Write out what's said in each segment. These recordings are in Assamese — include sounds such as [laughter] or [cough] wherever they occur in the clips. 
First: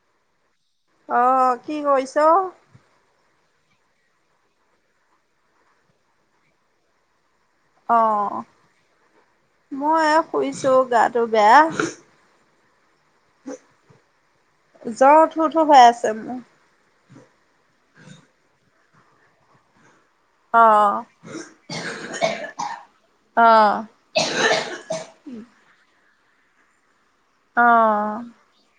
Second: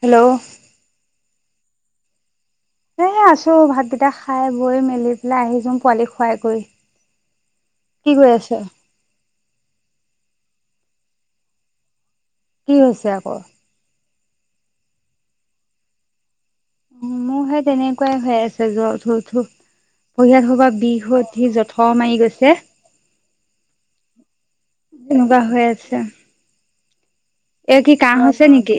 হেল্ল'। অ', কি কৰিছ?। এ, আছো ভাতকেইটা খাই বৈ মেলি পেলাই আহিছো পোৱালি শুৱাই কৰি। কি কৰি অ'। আছ? মই এ, শুইছোঁ গাটো বেয়া। কি হৈছ? য়া কৰ। জ্বৰ উঠো উঠো হৈ আছে মোৰ। মোৰ সেই তেনেকুৱাই হৈ আছে জ্বৰ উঠো উঠো। ভৰি-হাত সবা অ', বিষ উঠি জঠৰ মাৰি গৈছে। অ', এনেকুৱা হৈ আছে। এই কি কাঁহ অ'। হৈছে নেকি?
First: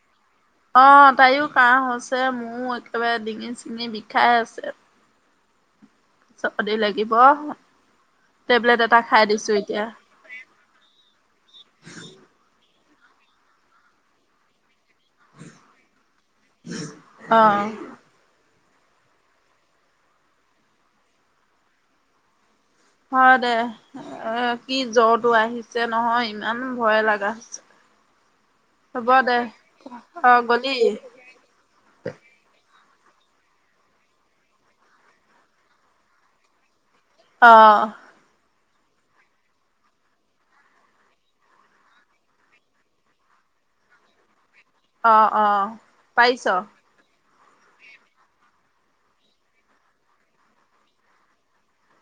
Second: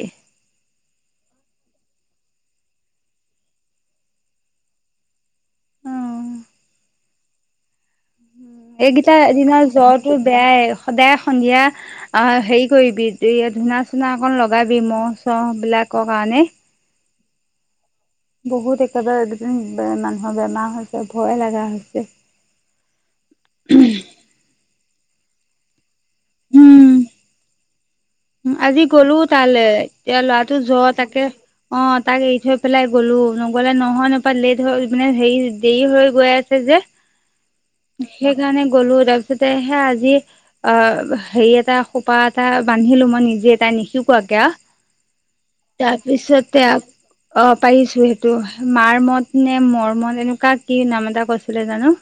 অ', তাইৰো কাঁহ হৈছে মোৰো একেবাৰে ডিঙি চিঙি বিষাই আছে। চৰ্দি লাগিব। টেবলেট এটা এইকিটা খাই দিছো দিনৰ এতিয়া জ্বৰটো বেয়াই। সদায় সন্ধিয়া অ', হেৰি। কৰিবি। যেইয়া ধূনা-চূনা অকন লগাই। এই ম'হ চ'হ বিলাকৰ কাৰণে। অহ। বহুত একেবাৰে এই দুদিন মানুহৰ বেমাৰ হৈছে ভয়ে লগা হৈছে। হয় দে অ। কি জ্বৰটো আহিছে। নহয় ইমান উম ভয়ে লগা হৈছে। আজি হ'ব গ'লো দে তালৈ এতিয়া অ', ল'ৰাটো গলি জ্বৰ তাকে অ তাক এৰি থৈ। পেলাই গ'লো নগলে নহয় নাপায় লেট হৈ মানে হেৰি দেৰি হৈ গৈ আছে যে। অ', সেইকাৰণে গ'লো তাৰ পিছতে সেই আজি অ হেৰি এটা খোপা এটা বা বান্ধিলো মই নিজে তাই নিশিকোৱাকে আও। অঁ-অঁ পাৰিছ। অঁ পাৰিছো সেইটো মাৰ মত নে মোৰ মন এনেকুৱা কি নাম এটা কৈছিলে জানো।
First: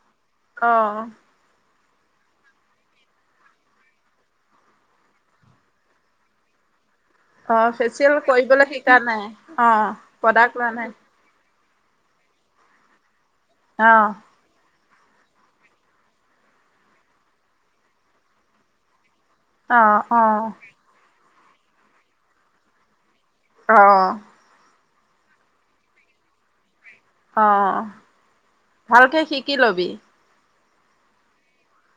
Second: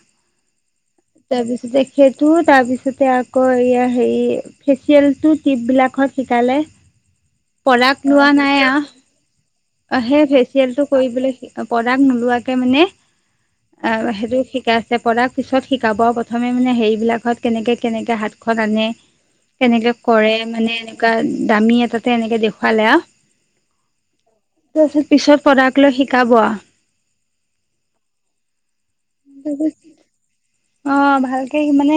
অঁ। তাৰপিছতে সেইটো তাৰপিছতে আকৌ এইয়া হেৰি ফেচিয়েলটোত টীপ বিলাকত শিকালে। অঁ প্ৰডাক্ট ফেচিয়েল লোৱা নাই কৰিবলৈ আও শিকা নাই, অ সেই প্ৰডাক্ট লোৱা ফেচিয়েলটো নাই। কৰিবলৈ প্ৰডাক্ট নোলোৱাকে মানে অঁ অ', সেইটো শিকাইছ তে প্ৰডাক্ট পিছত শিকাব প্ৰথমে মানে হেৰি বিলাকত কেনেকে- কেনেকে হাতখন আনে কেনেকে অ', কৰে অ', মানে এনেকুৱা দামী এটাটে এনেকে দেখুৱালে আৰু। অঁ। তাৰপিছত পিছত প্ৰডাক্ট লৈ শিকাব আৰু। অঁ। ভালকে শিকি লবি। অঁ ভালকে মানে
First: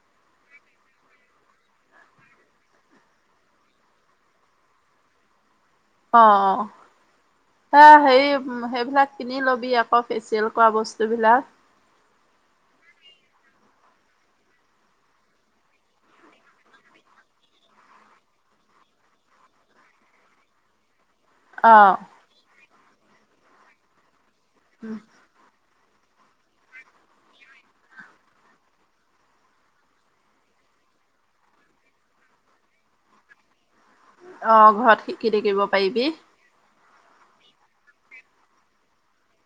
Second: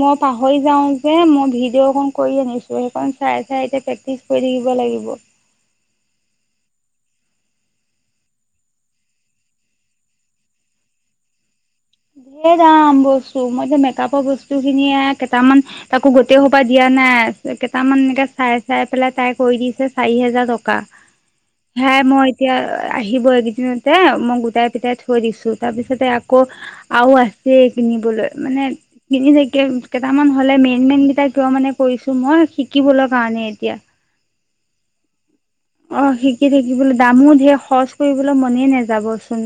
মই পাহৰি যাওঁ যে মই ভিডিঅ অকণ কৰি আনিছো, সেই কণ চাই চাই এতিয়া প্ৰেক্টিছ কৰি থাকিব লাগিব। অ' এ হেৰি সেইবিলাক কিনি লবি আকৌ ফেচিয়েল কৰা বস্তুবিলাক। ধেৰ দাম বস্তু মইটো মেকআপৰ বস্তু খিনিয়ে কেইটামান তাকো গোটেই সোপা দিয়া নাই, কেইটামান এনেকে চাই- চাই পেলাই তাই কৰি দিছে চাৰি হেজাৰ টকা। অ', সেয়াই মই এতিয়া আহিব এইকেইদিনতে মই গো টাই গোটাই থৈ দিছোঁ। তাৰ পিছতে আকৌ আৰু আছেই কিনিবলৈ মানে কিনি থাকিম, কেইটামান হ'লে মেইন- মেইন কেইটা কিয় মানে কৰিছো মই শিকিবলৈ কাৰণে এতিয়া। অঁ ঘৰত শিক অঁ শিকি থাকিবলৈ দামো ঢেৰ খৰচ কৰিবলৈ মনেই নাযাবচোন।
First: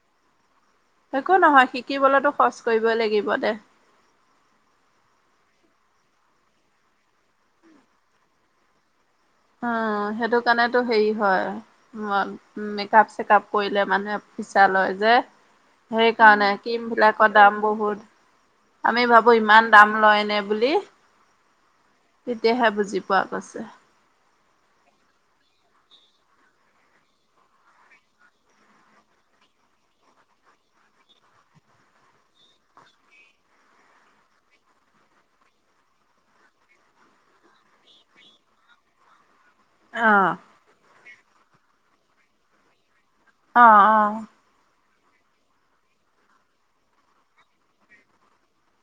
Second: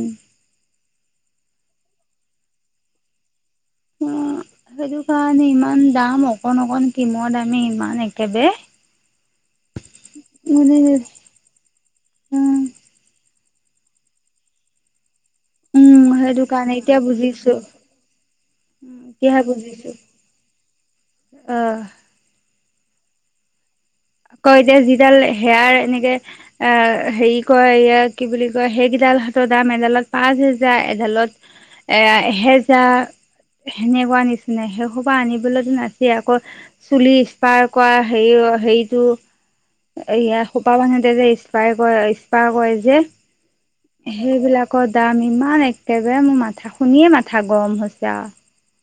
একো নহয় শিকিবলৈতো খৰচ কৰিবই লাগিব দে। অঁ সেইটো কাৰণে ইমান দাম অকণ-অকণ ক্ৰীমৰ দামে ইমান একেবাৰে। অঁ সেইটো মানে কাৰণেতো হেৰি হয় উম, ম মেকাপ চেকাপ কৰিলে মানুহে ফিচা লয় যে। উম, সেই সেইটো কাৰণে ক্ৰীম এতিয়া বিলাকৰ বুজিছো। দাম বহুত, উম, আমি ভাবো এতিয়াহে ইমান বুজিছো দাম লয়নে বুলি আহ তেতিয়াহে বুজ বুজি পোৱা গৈছে। আকৌ এতিয়া যিডাল হেয়াৰ এনেকে অ' হেৰি কয় কি বুলি কয় সেইকেইডাল হাতৰ দাম এডালত পাঁচ হেজাৰ, এডালত এ এহেজাৰ সেনেকুৱা নিচিনা সেই সোপা আনিবলেতো নাছিল আকৌ চুলি স্পাৰ কৰা হেৰি হেৰি। অ'। এইয়া সোপা বান্ধুতে যে। ইস্পাই কয় ইস্পাই কয় যে? অ', অ'। আকদাম ইমান একেবাৰে মোৰ মাথা শুনিয়ে মাথা গৰম হৈছে আ।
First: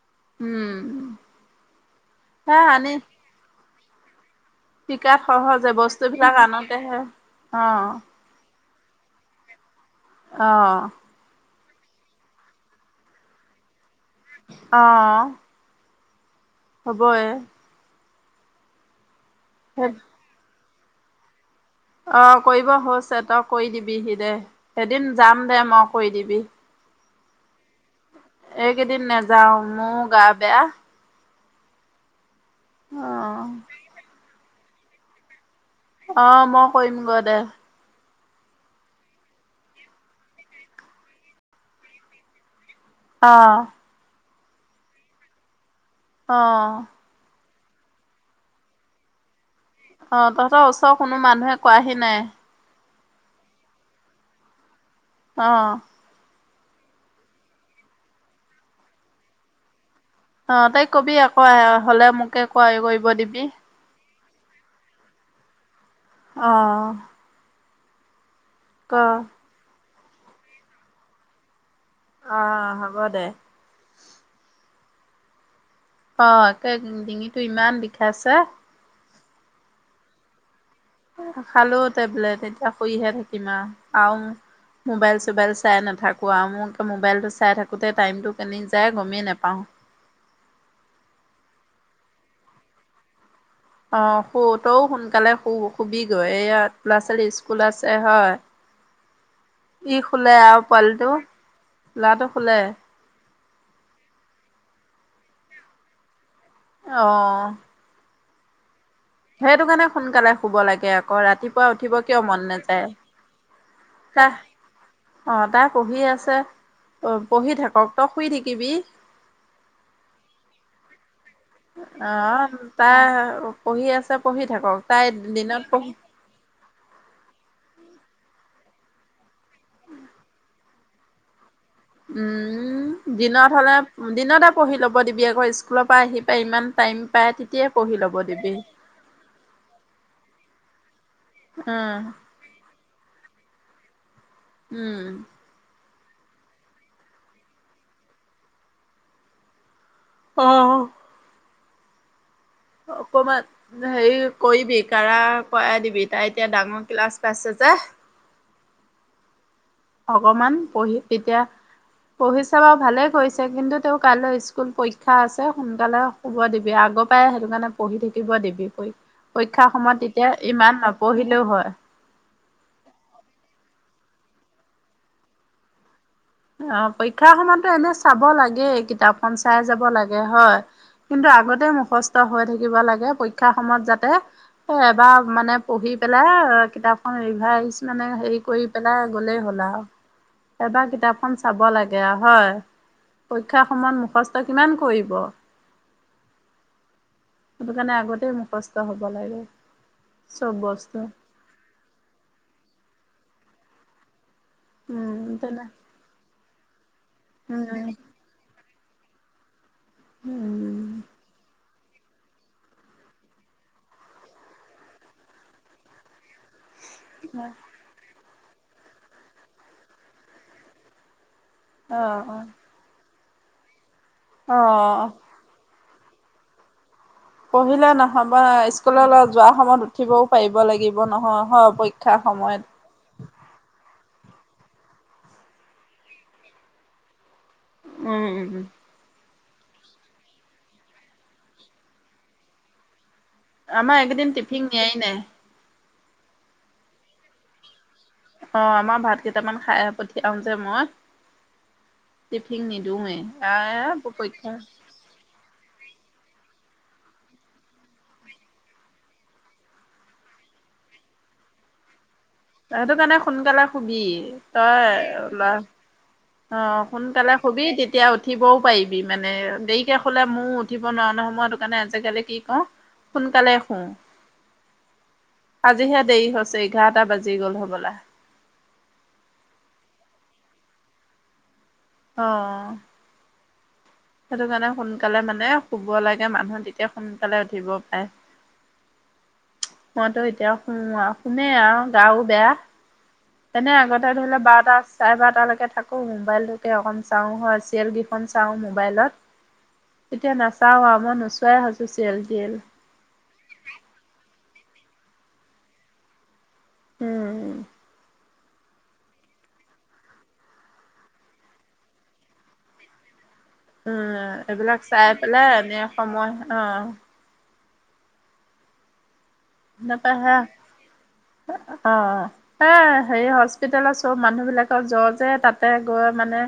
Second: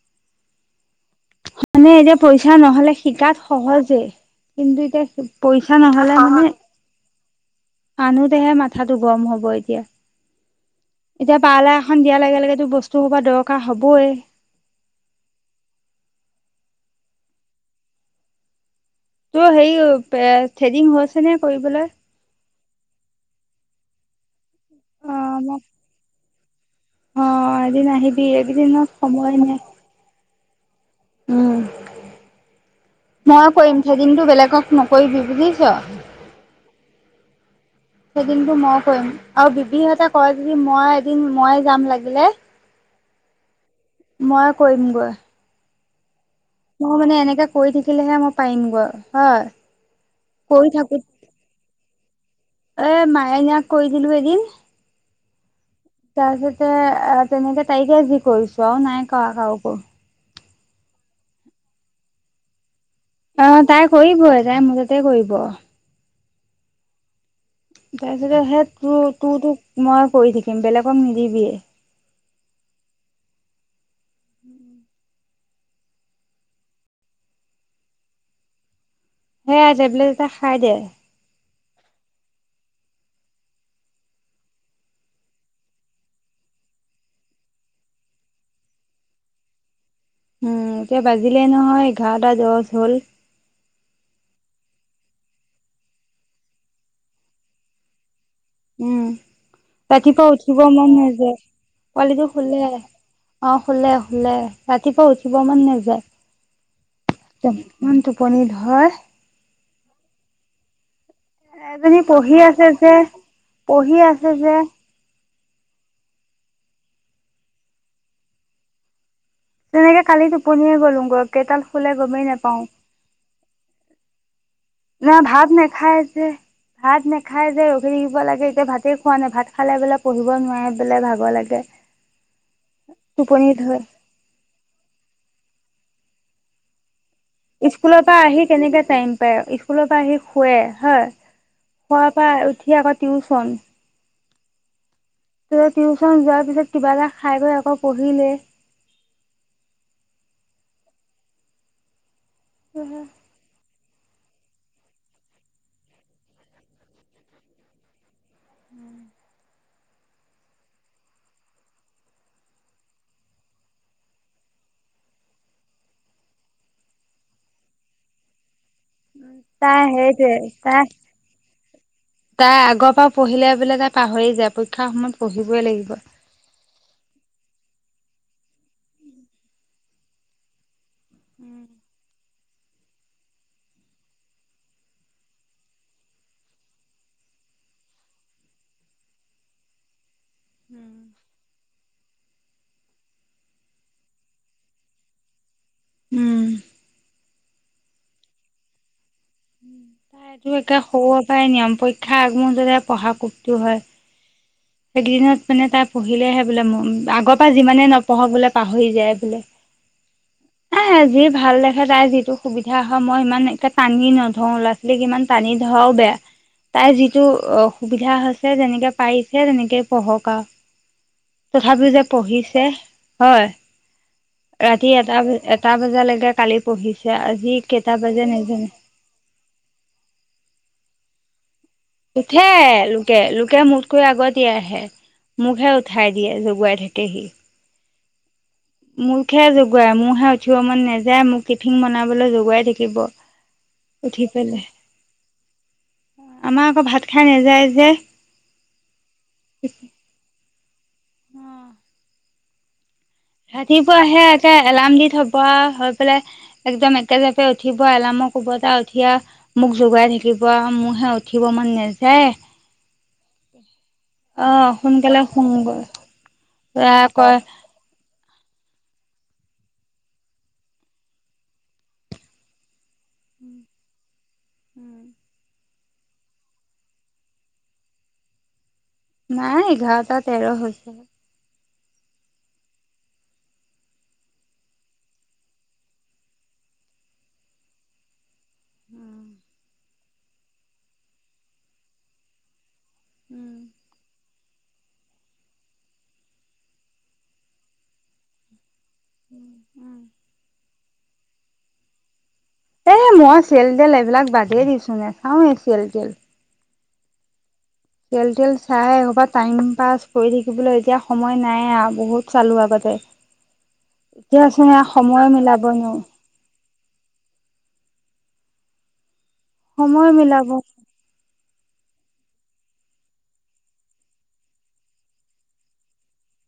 উম। মানে এতিয়া পইচা হে আনি নহ'লে শিকাত সহজ। তে। শিকাত সহজে বস্তুবিলাক আনোতেহে। অ'। আনোতেহে মা। কথাটো গম হ'ব এতিয়া। অ'। খন দিয়াৰ লগে লগেতো বস্তু সোপা দৰকাৰ হ'বয়ে। অ'। হ'বয়ে। তোৰ হেৰি পে থ্ৰেডিং হৈছে নে? অ', কৰিব হৈছে। তই কৰি দিবিহি। দে। এদিন অ' যাম মোক দে মই কৰি দিবি। অ' এদিন আহিবি, এইকেইদিনত এইকেইদিন সময় নেযাও নাই। মোৰো গা বেয়া। উম। অ'। ময়ে কৰিম। থ্ৰেডিংটো বেলেগক নকৰিবি বুজিছ? অ', মই কৰিম গৈ দে। থ্ৰেডিংটো ময়ে কৰিম আৰু বিবিহঁতে কৰে যদি মই এদিন মই যাম লাগিলে অ'। ময়ে কৰি দিম গৈ। অ' মানে এনেকে কৰি থাকিলেহে মই পাৰিমগৈ, হয়? অ' তহতৰ কৰি ওচৰ থাকো কোনো মানুহে কোৱাহি নাই। এ মায়নীয়োক কৈ দিলো এদিন। অ'। তাৰপিছতে অ' তেনেকে, তাইকে যি কৰিছো আৰু নাই কৰা কাকো। অ তাইক কবি আকৌ হলে মোকে ক কৰি অ, তাই কৰি [unintelligible] মোৰ তাতে কৰিব। অ', [unintelligible] তেতিয়া হে তোৰ-তোৰ তোক মই কৰি থাকিম বেলেগক নিদিবিয়ে। অ, হ'ব দে। অ, একে ডিঙি -ডিঙিটো ইমান বিষাইছে। সেয়া টেবলেট এটা খাই দে। খালো টেবলেট এতিয়া শুইহে থাকিম আৰু - আৰু মোবাইল চবাইল চাই নাথাকো আৰু মোক মবাইলটো চাই থাকোতে টাইমটো কেনি যায় গমেই নাপাওঁ। উম, এতিয়া বাজিলেই নহয় এঘৰটা দছ হ'ল। অ, সু তও সোনকালে শুবি গৈ এইয়া ল'ৰা - ছোৱালী স্কুল আছে হয়। উম, ই ৰাতিপুৱা শুলে আৰু উঠিব মন পোৱালিটো নযায় পোৱালিটো শুলে। অ, শুলে-শুলে ৰাতিপুৱা উঠিব মন নেযায়। অ', টোপনি ধৰে সেইটো কাৰণে সোনকালে শুব লাগে। আকৌ ৰাতিপুৱা উঠিব এজনী কিয় পঢ়ি মন আছে নাযায়। যে, পঢ়ি আছে তাহ যে। অ' তাই পঢ়ি আছে, অ' পঢ়ি থাকক তই শুই থাকিবি। তেনেকে কালি টোপনিয়ে গ'লো গৈ। অহ তাই পঢ়ি আছে পঢ়ি থাকক তাই না ভাত দিনত পঢ়ি নাখাই যে। ভাত নেখায় যে ৰখি থাকিব লাগে, এতিয়া ভাতে খোৱা নাই ভাত ভাত খালে বোলে পঢ়িব নোৱাৰে পেলাই ভাগৰ লাগে। উম টোপনি দিনত হ'লে ধৰে দিনতে পঢ়ি ল'ব দিবি আকৌ স্কুল স্কুলৰ পৰা আহি পাই ইমান টাইম পাই তেতিয়াই পঢ়ি স্কুলৰ ল'ব পৰা আহি দিবি কেনেকে টাইম পায়, স্কুলৰ পৰা আহি শুৱে। হয়। উম খোৱা পৰা উঠি আগত টিউচন। উম। তাৰপিচত টিউচন যোৱাৰ পিছত কিবা এটা খাই গৈ আকৌ পঢ়িলে। অহ। অকমান হেৰি কৰিবি কাৰা খোৱাই দিবি তাই এতিয়া ডাঙৰ ক্লাছ পাইছে যে। [inaudible] অকমান পঢ়ি তেতিয়া পঢ়িছে বাৰু ভালে কৰিছে কিন্তু তেওঁ কাইলৈ স্কুল পৰীক্ষা আছে সোনকালে শুব দিবি, আগৰ পৰাাই সেইটো কাৰণে পঢ়ি থাকিব দিবি। পৰীক্ষা তাই সময়ত তেতিয়া সেইটোৱে ইমান তাই নপঢ়িলেও হয়। তাই আগৰ পৰাও পঢ়িলে বোলে তাই পাহৰি যায়, পৰীক্ষাৰ সময়ত পঢ়িবই লাগিব। অ', পৰীক্ষাৰ সময়ততো এনে চাব লাগে কিতাপখন চাই যাব লাগে, হয়। কিন্তু আগতে মুখস্থ হৈ থাকি থাকিব লাগে পৰীক্ষাৰ সময়ত যাতে এবাৰ মানে পঢ়ি পেলাই কিতাপখন ৰিভাইজ মানে হেৰি কৰি পেলাই গলেই হ'ল আৰু। এবাৰ কিতাপ লাগে হয়, পৰীক্ষাৰ সময়ত মুখস্থ কিমান কৰিব, তাইতো সেইটো কাৰণে আগতে মুখস্থ হব লাগে। তাইটো চব একে বস্তু। সৰু পৰাই নিয়ম পৰীক্ষাৰ আগ মূহুৰ্তত যে পঢ়া কোপটো হয়। সেই কেই উম, দিনত তেনে মানে তাৰ পঢ়িলেহে বোলে মন আগৰ পৰা যিমানে উম, নপঢ়ক বোলে পাহৰি যায় বোলে। উম, এয়া যি ভাল দেখে। তাই যিটো সুবিধা হয় মই ইমান এটা টানি নধৰো ল'ৰা ছোৱালীক ইমান টানি ধৰাও বেয়া। তাই যিটো অ', সুবিধা হয় তাই যেনেকে পাই সেই তেনেকে পঢ়ক আৰু। তথাপিও যে অ', পঢ়িছে। হয়। অ', ৰাতি অ'। এটা ব এটা বাজে। যেনেকে কালি পঢ়ি পঢ়িলে নহব নহয়। স্কু্ললৈ যোৱা সময়ত উঠিবও পাৰিব লাগিব নহয়। [unintelligible] উঠে, সময়ত। লোকে লোকে মোত কৈ আগতীয়া হে। মোকহে উঠাই দিয়ে জগুৱাই থাকেহি। উম- উম- উম। মোকহে জগোই, মোৰহে উঠিব মন নেযায়, মোক টিফিন বনাবলৈ জগাই থাকিব। আমাৰ উঠি একদিন পেলাই টিফিন নিয়াই নাই। আমাৰ আকৌ ভাত খাই নাযায় যে। অ' আমাৰ ভাত কেইটামান খাই পঠিয়াও যে মই। টিফিন নিন ৰাতিপুৱা হেয়া একে এলাৰ্ম দি থব আও, হৈ পেলাই একদম একে জাপে উঠিব এলাৰ্মৰ কুবতে উঠি আও মোক জোগাই থাকিব আৰু মোৰহে উঠিব মন নেযায়। সেইটো কাৰণে, সোনকালে শুবি। আহ তই, সোনকালে শুমগৈ অ ল'ৰাই সোনকালে কয় শুবি তেতিয়া উঠিবও পাৰিবি মানে, দেৰিকে শুলে ময়ো উঠিব নুৱাও নহয়। মই হেতু কাৰণে আজিকালি কি কৰোঁ সোনকালে শু আজিহে দেৰি হৈছে। এঘাৰটা বাজি জি গ'ল হ'বলা। নাই এঘাৰটা তেৰ হৈছে। অ। সেইটো কাৰণে সোনকালে মানে শুব লাগে মানুহ। তেতিয়া সোনকালে উঠিব পাৰে। উম। মইতো এতিয়া শুও আও। শুমেই আওঁ গাও বেয়া। উম তেনে আগতে, ধৰি ল বাৰটা, চাৰে বাৰটা লৈকে থাকো মোবাইলটোকে অকণ চাওঁ হয় চিৰিয়েল গিখন চাওঁ মো মোবাইলত এ তেতিয়া নাচ চাৱ আও। মই নোচোৱাই হৈছোঁ ছিৰিয়েল এ মই চিয়েল-তিয়েল এইবিলাক বাদেই দিছ নাচাওঁয়ে চিয়েল তিয়েল। উম। চিয়েল-তিয়েল চাই এসোপা টাইম পাছ কৰি থাকিবলৈ এতিয়া সময় নাই আৰু। বহুত চালো আগতে। উম, এতিয়াচোন এইবিলাক এয়া চাই সময় পেলাই মিলাব এনে নোৱাৰো সময়। আহ! সময় নাপাহে মিলাব অ, এ হে হস্পিতেলত চব মানুহ বিলাকৰ জ্বৰ যে, তাতে গৈ মানে,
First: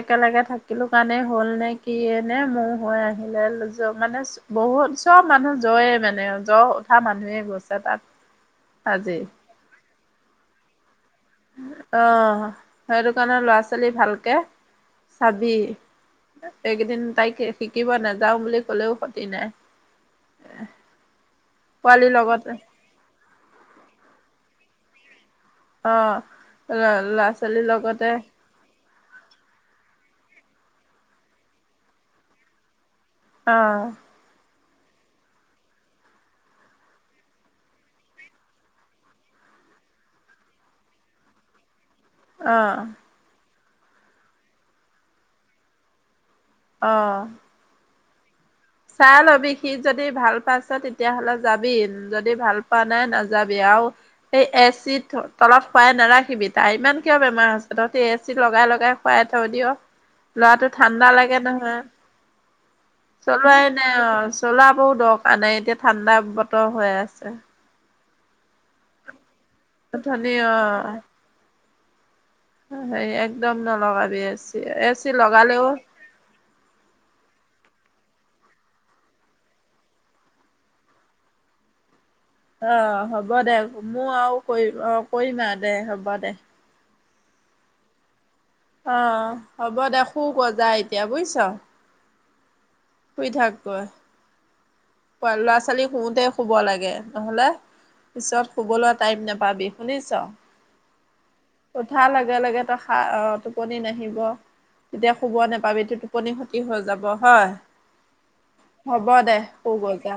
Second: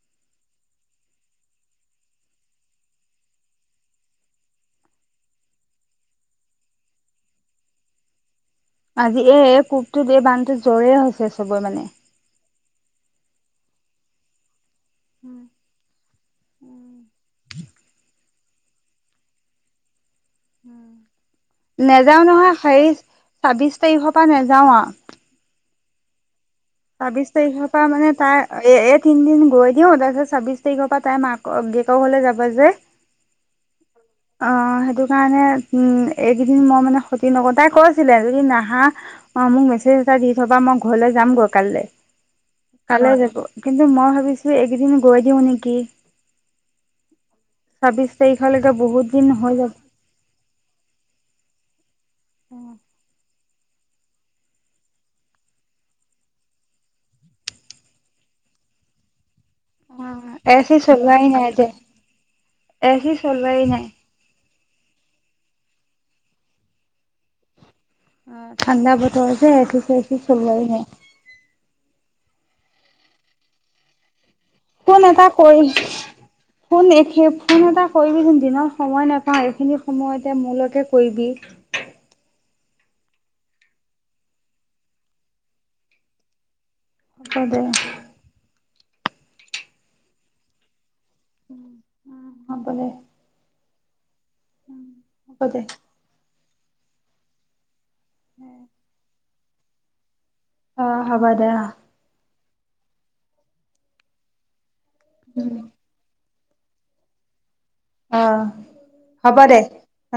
একেলগে থাকিলো কাৰণে হ'ল নে, কিয়ে নে, মোৰ হৈ আহিলে মানে বহুত চব মানুহ জ্বয়ে মানে। জ্বৰ উঠা মানুহ হে গছাতাত আজিয়ে এ কুক এই বানতো জোৰেই হৈছে। চবৰে মানে অহ', সেইটো কাৰণে ল'ৰা-ছোৱালী ভালকে। চাবি। এইকেইদিন তাইক শিকিব নাজ যাওঁ বুলি ক'লেও ক্ষতি নাই। পোৱালিৰ নেযাও লগতে নহয় সেই ছাব্বিশ তাৰিখৰ পৰা নে যাওঁ আ অ ল'ৰা ছাব্বিশ ছোৱালীৰ তাৰিখৰ পৰা মানে লগতে তাৰ এ এ তিনিদিন গৈ দিও তাৰপিছত ছাব্বিশ তাৰিখৰ পৰা তাই মাক দেউতাকৰ ঘৰলে যাব যে। অ অ সেইটো কাৰণে উ এইকেইদিন মই মানে ক্ষতি নক, তাই কৈছিলে যদি নাহা অ মোক মেছেজ এটা দি থবা মই ঘৰলৈ যামগৈ কাইলৈ। অ', কালে যিবো। কিন্তু মই ভাবিছো এইকেইদিন গৈ দিওঁ নেকি! অহ ছাব্বছ তাৰিখলৈকে বহুত চাই দিন লবি হৈ সি যাব যদি ভাল পাইছে তেতিয়াাহলে যাব বি যদি ভাল পোৱা নাই না যাবি আও সেই এ চি তলত খুৱাই নাৰাখিবি তাৰ ইমান কিয় বেমাৰ হৈছে তহতি এ চি লগাই লগাই হোৱাই থয় দিয় অ এ লৰাটো চি ঠাণ্ডা চলোৱাই লাগে নাই যে নহয়। এ চি চলোৱাই লোৱাই নাই অ মচলা বোৰ দৰকাৰ নাই এতিয়া ঠাণ্ডা বতৰ হৈ আছে। অ ঠাণ্ডা বত এ চি চে চি অথনি চলোৱাই নাই। অ', হেৰি একদম নলগাবিব এ চ ফোন এটা কৰি কোন [unintelligible] ফোন এটা কৰিবিচোন দিনত সময় নাপাওঁ এইখিনি সময়তে মোলৈকে কৰিবি। অ হ'ব দে মই আৰু কৰি অ কৰিমা দে হ'ব দে। অ দে অ হ'ব দে শুগেজা এতিয়া বুজিছ। হ'ব দে শুই থাক [unintelligible] হ'ব ল'ৰা দে ছোৱালী শুওতে শুব লাগে। নহলে পিছত শুবলৈ টাইম নাপাবি শুনিছ। অ হ'ব দে অ উঠা লগে লগে ত অ টোপনি নাহিব। তেতিয়া শুব নাপাবি ইটো টোপনি সতি হৈ যাব হয়? অ হ'ব দে সূগৈ যা।